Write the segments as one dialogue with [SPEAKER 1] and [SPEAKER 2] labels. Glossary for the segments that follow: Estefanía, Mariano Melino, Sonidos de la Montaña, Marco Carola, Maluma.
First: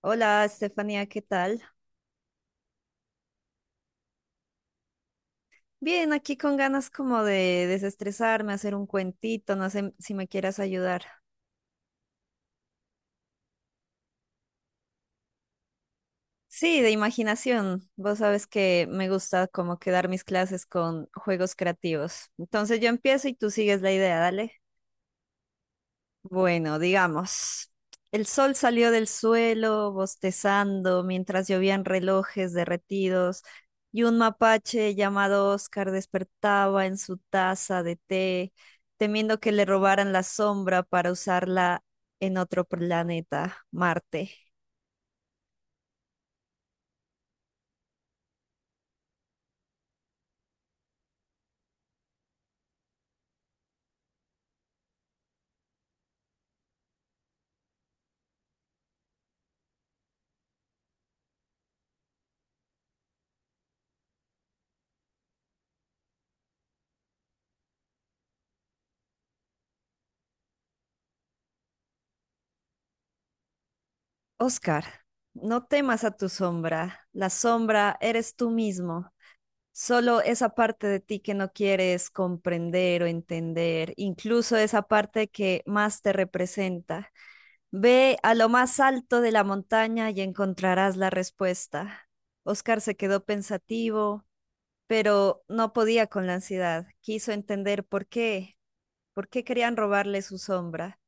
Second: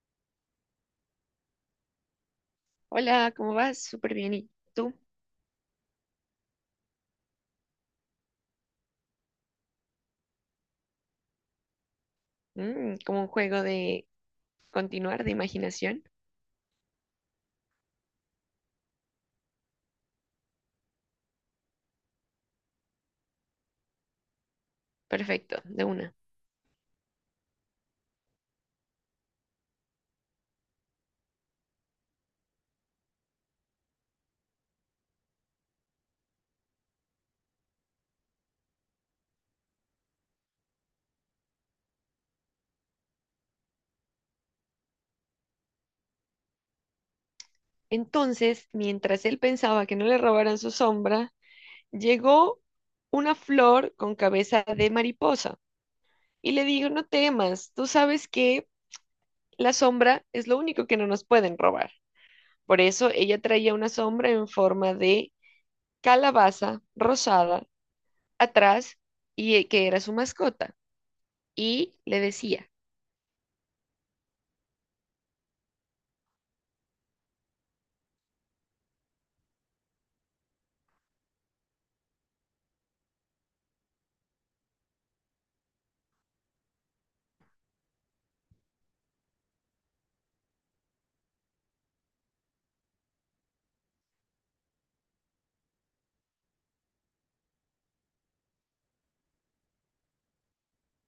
[SPEAKER 1] Hola, Estefanía, ¿qué tal?
[SPEAKER 2] Hola, ¿cómo vas? Súper bien. ¿Y tú?
[SPEAKER 1] Bien, aquí con ganas como de desestresarme, hacer un cuentito, no sé si me quieras ayudar.
[SPEAKER 2] Como un juego de continuar, de imaginación.
[SPEAKER 1] Sí, de imaginación. Vos sabes que me gusta como quedar mis clases con juegos creativos. Entonces yo empiezo y tú sigues la idea, dale.
[SPEAKER 2] Perfecto, de una.
[SPEAKER 1] Bueno, digamos, el sol salió del suelo bostezando mientras llovían relojes derretidos y un mapache llamado Oscar despertaba en su taza de té, temiendo que le robaran la sombra para usarla en otro planeta, Marte.
[SPEAKER 2] Entonces, mientras él pensaba que no le robaran su sombra, llegó una flor con cabeza de mariposa y le dijo, no temas, tú sabes que la sombra es lo único que no nos pueden robar. Por eso ella traía una sombra en forma de calabaza rosada atrás y que era su mascota. Y le decía,
[SPEAKER 1] Oscar, no temas a tu sombra, la sombra eres tú mismo. Solo esa parte de ti que no quieres comprender o entender, incluso esa parte que más te representa. Ve a lo más alto de la montaña y encontrarás la respuesta. Oscar se quedó pensativo, pero no podía con la ansiedad. Quiso entender por qué querían robarle su sombra,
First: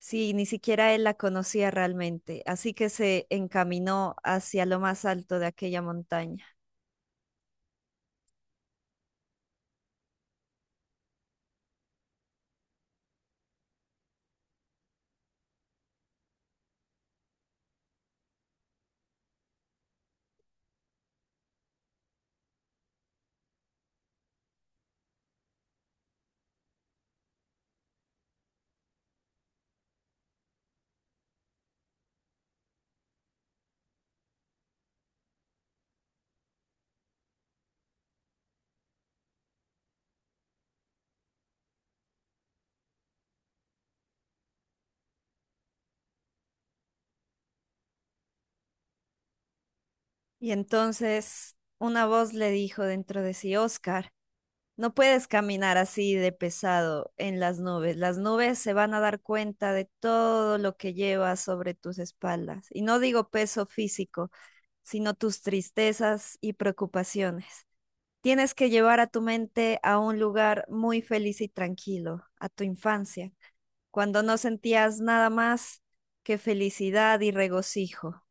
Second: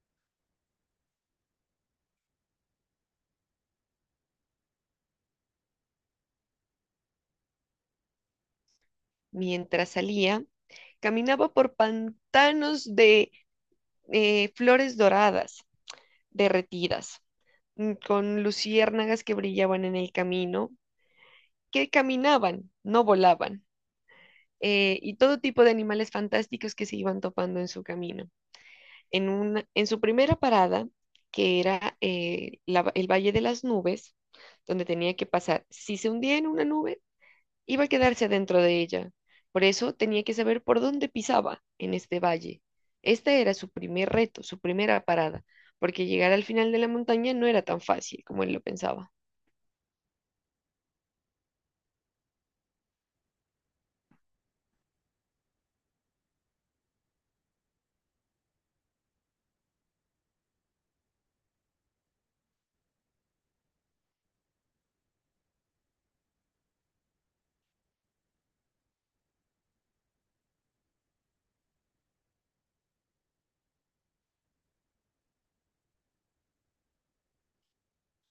[SPEAKER 1] si ni siquiera él la conocía realmente. Así que se encaminó hacia lo más alto de aquella montaña.
[SPEAKER 2] mientras salía, caminaba por pantanos de flores doradas, derretidas, con luciérnagas que brillaban en el camino, que caminaban, no volaban, y todo tipo de animales fantásticos que se iban topando en su camino. En su primera parada, que era el Valle de las Nubes, donde tenía que pasar, si se hundía en una nube, iba a quedarse dentro de ella. Por eso tenía que saber por dónde pisaba en este valle. Este era su primer reto, su primera parada, porque llegar al final de la montaña no era tan fácil como él lo pensaba.
[SPEAKER 1] Y entonces una voz le dijo dentro de sí, Oscar, no puedes caminar así de pesado en las nubes. Las nubes se van a dar cuenta de todo lo que llevas sobre tus espaldas. Y no digo peso físico, sino tus tristezas y preocupaciones. Tienes que llevar a tu mente a un lugar muy feliz y tranquilo, a tu infancia, cuando no sentías nada más que felicidad y regocijo.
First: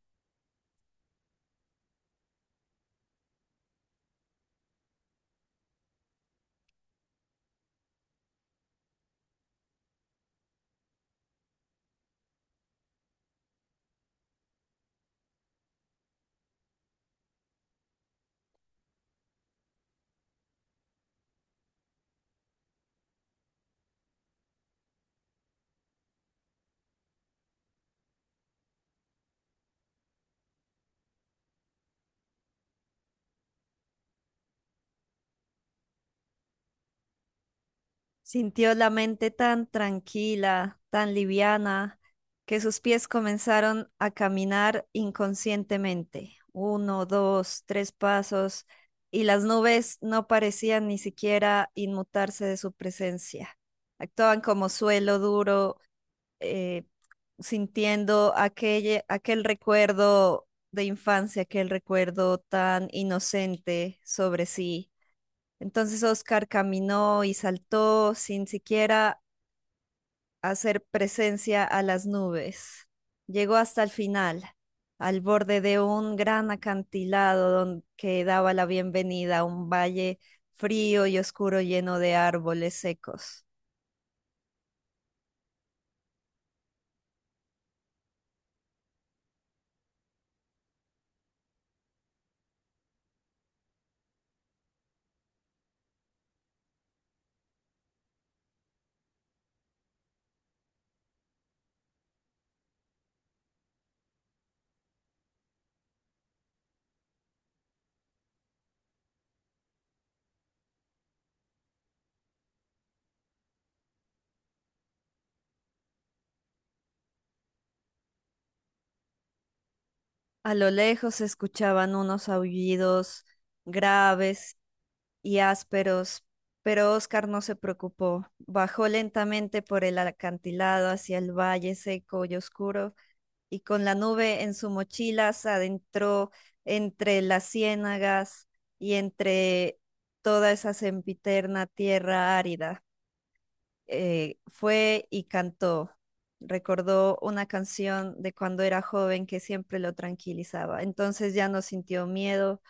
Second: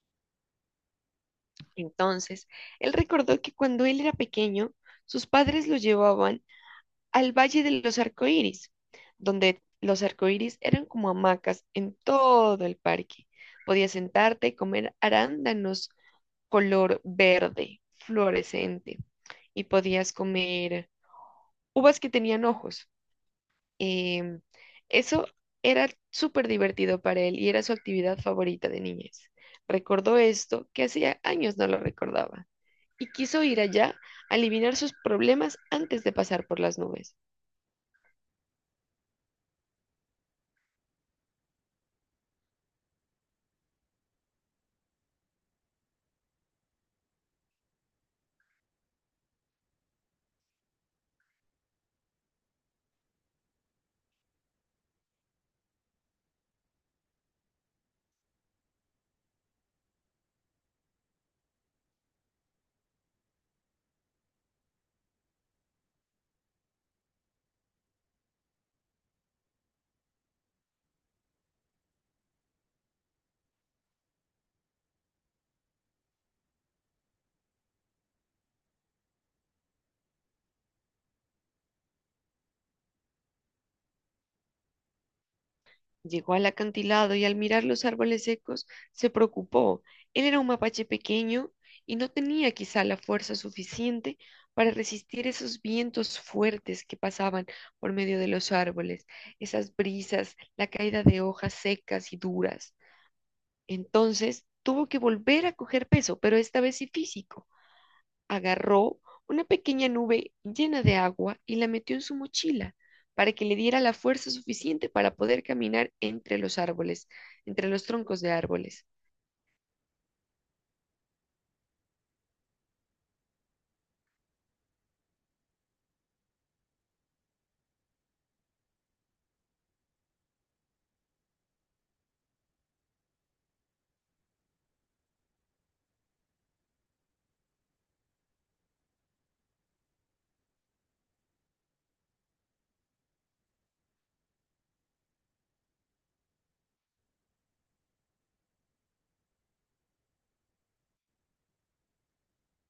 [SPEAKER 2] Entonces, él recordó que cuando él era pequeño, sus padres lo llevaban al Valle de los Arcoíris, donde los arcoíris eran como hamacas en todo el parque. Podías sentarte, comer arándanos color verde, fluorescente, y podías comer uvas que tenían ojos. Em, Eso era súper divertido para él y era su actividad favorita de niñez. Recordó esto que hacía años no lo recordaba y quiso ir allá a eliminar sus problemas antes de pasar por las nubes.
[SPEAKER 1] Sintió la mente tan tranquila, tan liviana, que sus pies comenzaron a caminar inconscientemente. Uno, dos, tres pasos, y las nubes no parecían ni siquiera inmutarse de su presencia. Actuaban como suelo duro, eh, sintiendo aquel recuerdo de infancia, aquel recuerdo tan inocente sobre sí. Entonces Oscar caminó y saltó sin siquiera hacer presencia a las nubes. Llegó hasta el final, al borde de un gran acantilado que daba la bienvenida a un valle frío y oscuro lleno de árboles secos.
[SPEAKER 2] Llegó al acantilado y al mirar los árboles secos se preocupó. Él era un mapache pequeño y no tenía quizá la fuerza suficiente para resistir esos vientos fuertes que pasaban por medio de los árboles, esas brisas, la caída de hojas secas y duras. Entonces tuvo que volver a coger peso, pero esta vez sí físico, agarró una pequeña nube llena de agua y la metió en su mochila para que le diera la fuerza suficiente para poder caminar entre los árboles, entre los troncos de árboles.
[SPEAKER 1] A lo lejos se escuchaban unos aullidos graves y ásperos, pero Oscar no se preocupó. Bajó lentamente por el acantilado hacia el valle seco y oscuro y con la nube en su mochila se adentró entre las ciénagas y entre toda esa sempiterna tierra árida. Fue y cantó. Recordó una canción de cuando era joven que siempre lo tranquilizaba. Entonces ya no sintió miedo,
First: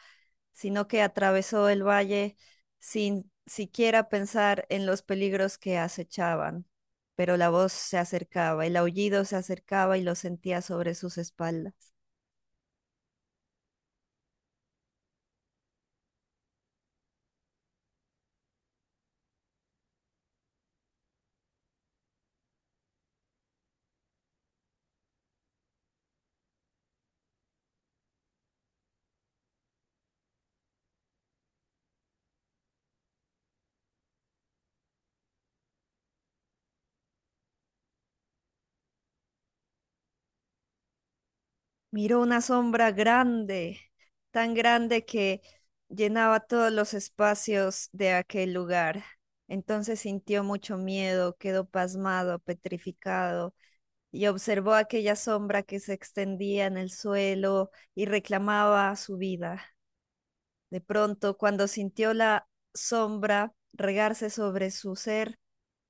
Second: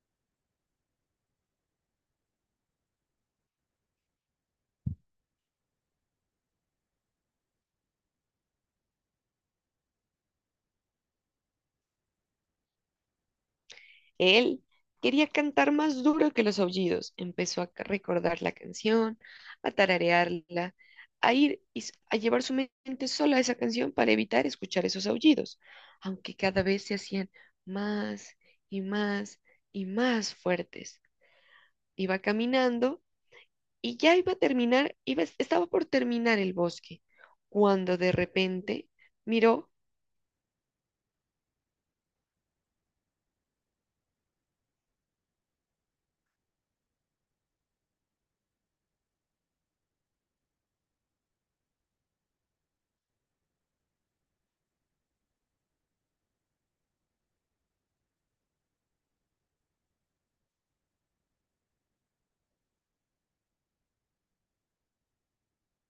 [SPEAKER 1] sino que atravesó el valle sin siquiera pensar en los peligros que acechaban. Pero la voz se acercaba, el aullido se acercaba y lo sentía sobre sus espaldas.
[SPEAKER 2] Él quería cantar más duro que los aullidos. Empezó a recordar la canción, a tararearla, a ir a llevar su mente sola a esa canción para evitar escuchar esos aullidos, aunque cada vez se hacían más y más y más fuertes. Iba caminando y ya iba a terminar, iba, estaba por terminar el bosque, cuando de repente miró
[SPEAKER 1] Miró una sombra grande, tan grande que llenaba todos los espacios de aquel lugar. Entonces sintió mucho miedo, quedó pasmado, petrificado, y observó aquella sombra que se extendía en el suelo y reclamaba su vida. De pronto, cuando sintió la sombra regarse sobre su ser,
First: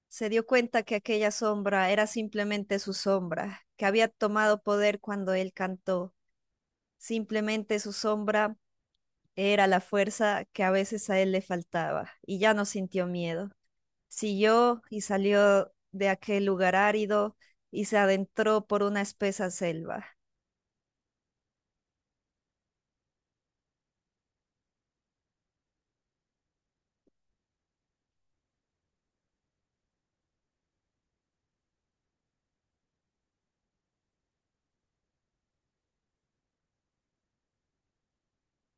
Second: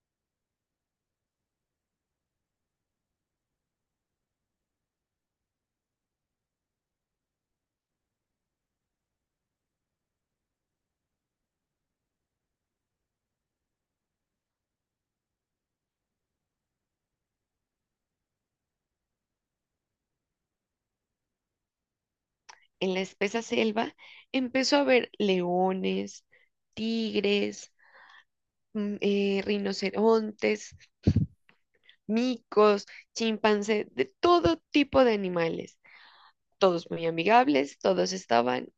[SPEAKER 1] se dio cuenta que aquella sombra era simplemente su sombra, que había tomado poder cuando él cantó. Simplemente su sombra era la fuerza que a veces a él le faltaba y ya no sintió miedo. Siguió y salió de aquel lugar árido y se adentró por una espesa selva.
[SPEAKER 2] en la espesa selva, empezó a ver leones, tigres, rinocerontes, micos, chimpancés, de todo tipo de animales. Todos muy amigables, todos estaban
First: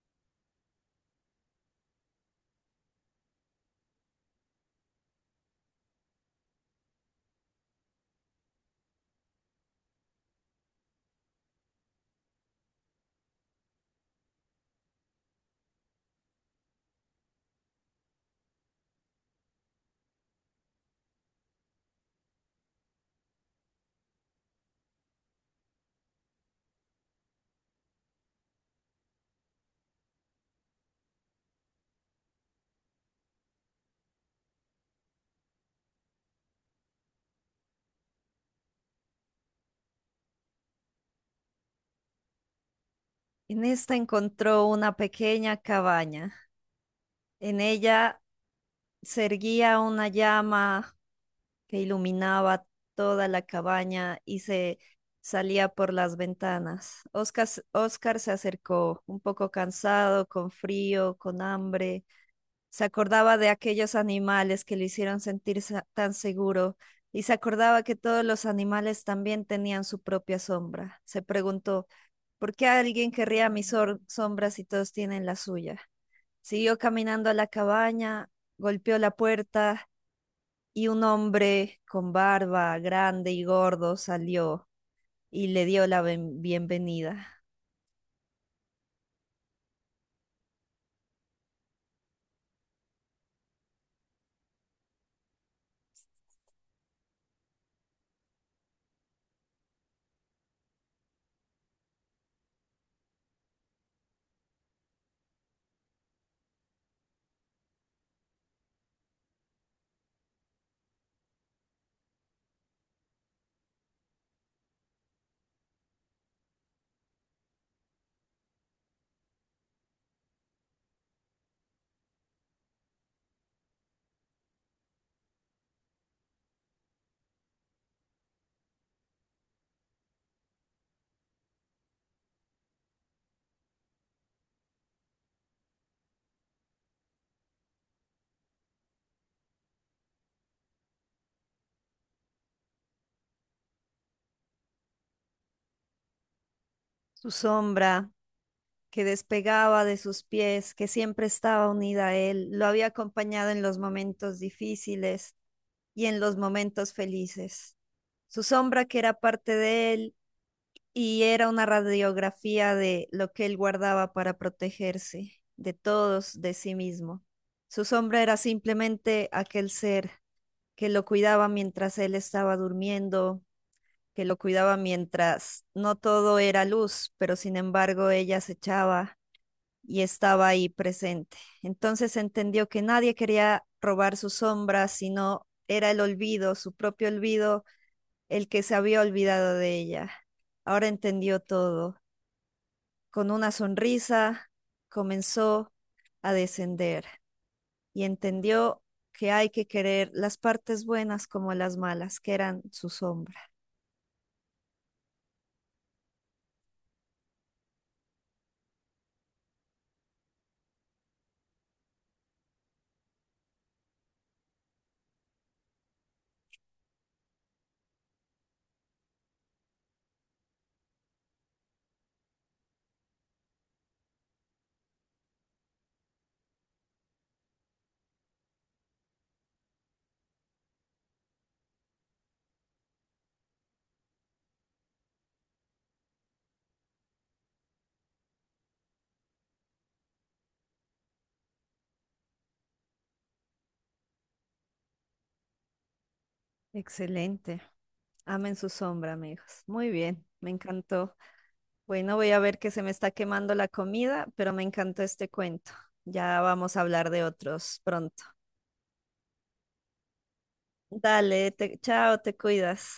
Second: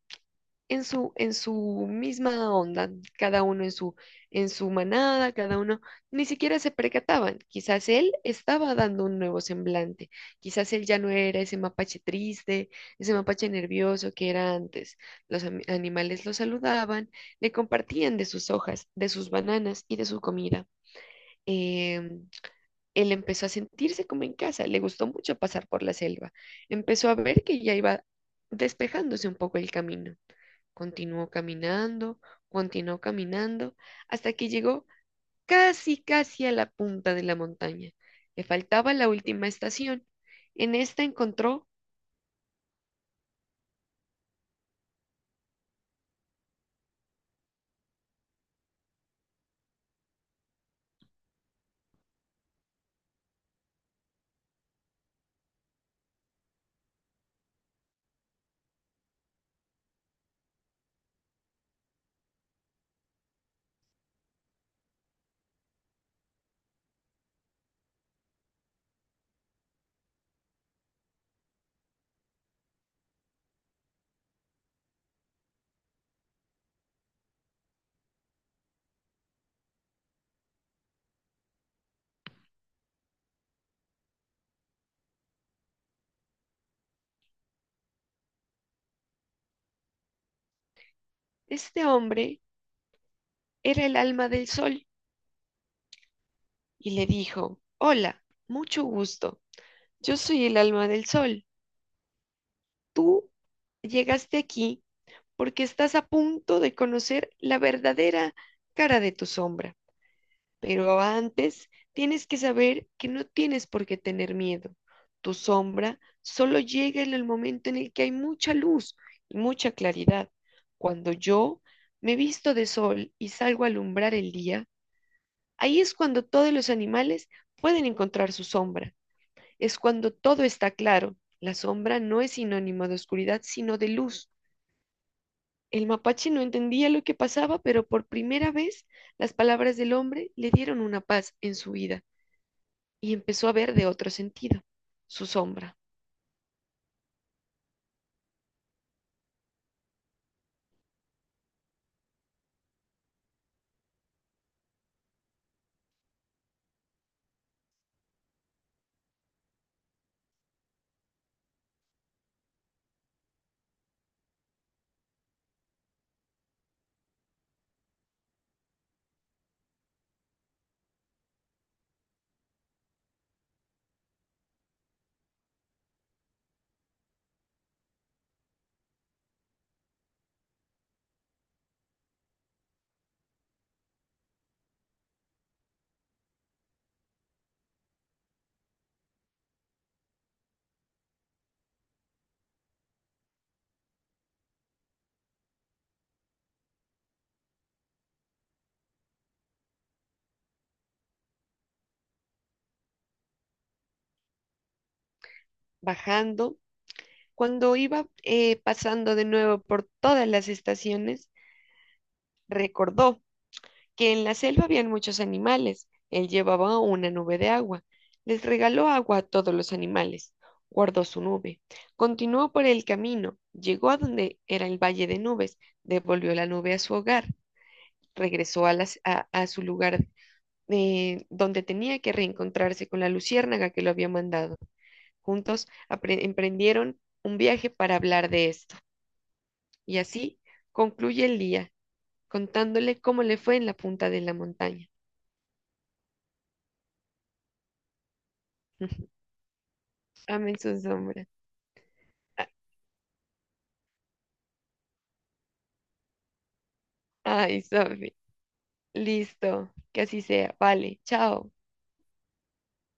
[SPEAKER 2] en su misma onda, cada uno en su manada, cada uno, ni siquiera se percataban. Quizás él estaba dando un nuevo semblante, quizás él ya no era ese mapache triste, ese mapache nervioso que era antes. Animales lo saludaban, le compartían de sus hojas, de sus bananas y de su comida. Em, Él empezó a sentirse como en casa, le gustó mucho pasar por la selva, empezó a ver que ya iba despejándose un poco el camino. Continuó caminando, continuó caminando, hasta que llegó casi, casi a la punta de la montaña. Le faltaba la última estación. En esta encontró,
[SPEAKER 1] En esta encontró una pequeña cabaña. En ella se erguía una llama que iluminaba toda la cabaña y se salía por las ventanas. Oscar, Oscar se acercó, un poco cansado, con frío, con hambre. Se acordaba de aquellos animales que le hicieron sentir tan seguro y se acordaba que todos los animales también tenían su propia sombra. Se preguntó, ¿por qué alguien querría mi sombra si todos tienen la suya? Siguió caminando a la cabaña, golpeó la puerta y un hombre con barba grande y gordo salió y le dio la bienvenida.
[SPEAKER 2] este hombre era el alma del sol y le dijo, hola, mucho gusto. Yo soy el alma del sol. Tú llegaste aquí porque estás a punto de conocer la verdadera cara de tu sombra. Pero antes tienes que saber que no tienes por qué tener miedo. Tu sombra solo llega en el momento en el que hay mucha luz y mucha claridad. Cuando yo me visto de sol y salgo a alumbrar el día, ahí es cuando todos los animales pueden encontrar su sombra. Es cuando todo está claro. La sombra no es sinónimo de oscuridad, sino de luz. El mapache no entendía lo que pasaba, pero por primera vez las palabras del hombre le dieron una paz en su vida. Y empezó a ver de otro sentido, su sombra,
[SPEAKER 1] Su sombra que despegaba de sus pies, que siempre estaba unida a él, lo había acompañado en los momentos difíciles y en los momentos felices. Su sombra que era parte de él y era una radiografía de lo que él guardaba para protegerse de todos, de sí mismo. Su sombra era simplemente aquel ser que lo cuidaba mientras él estaba durmiendo, que lo cuidaba mientras no todo era luz, pero sin embargo ella acechaba y estaba ahí presente. Entonces entendió que nadie quería robar su sombra, sino era el olvido, su propio olvido, el que se había olvidado de ella. Ahora entendió todo. Con una sonrisa comenzó a descender y entendió que hay que querer las partes buenas como las malas, que eran su sombra.
[SPEAKER 2] bajando. Cuando iba pasando de nuevo por todas las estaciones, recordó que en la selva habían muchos animales. Él llevaba una nube de agua. Les regaló agua a todos los animales. Guardó su nube. Continuó por el camino. Llegó a donde era el valle de nubes. Devolvió la nube a su hogar. Regresó a su lugar donde tenía que reencontrarse con la luciérnaga que lo había mandado. Juntos emprendieron un viaje para hablar de esto. Y así concluye el día, contándole cómo le fue en la punta de la montaña.
[SPEAKER 1] Excelente. Amen su sombra, amigos. Muy bien, me
[SPEAKER 2] Amen su
[SPEAKER 1] encantó.
[SPEAKER 2] sombra.
[SPEAKER 1] Bueno, voy a ver que se me está quemando la comida, pero me encantó este cuento. Ya vamos a hablar de
[SPEAKER 2] Ay,
[SPEAKER 1] otros
[SPEAKER 2] Sofi,
[SPEAKER 1] pronto.
[SPEAKER 2] listo, que así sea. Vale,
[SPEAKER 1] Dale,
[SPEAKER 2] chao.
[SPEAKER 1] chao, te cuidas.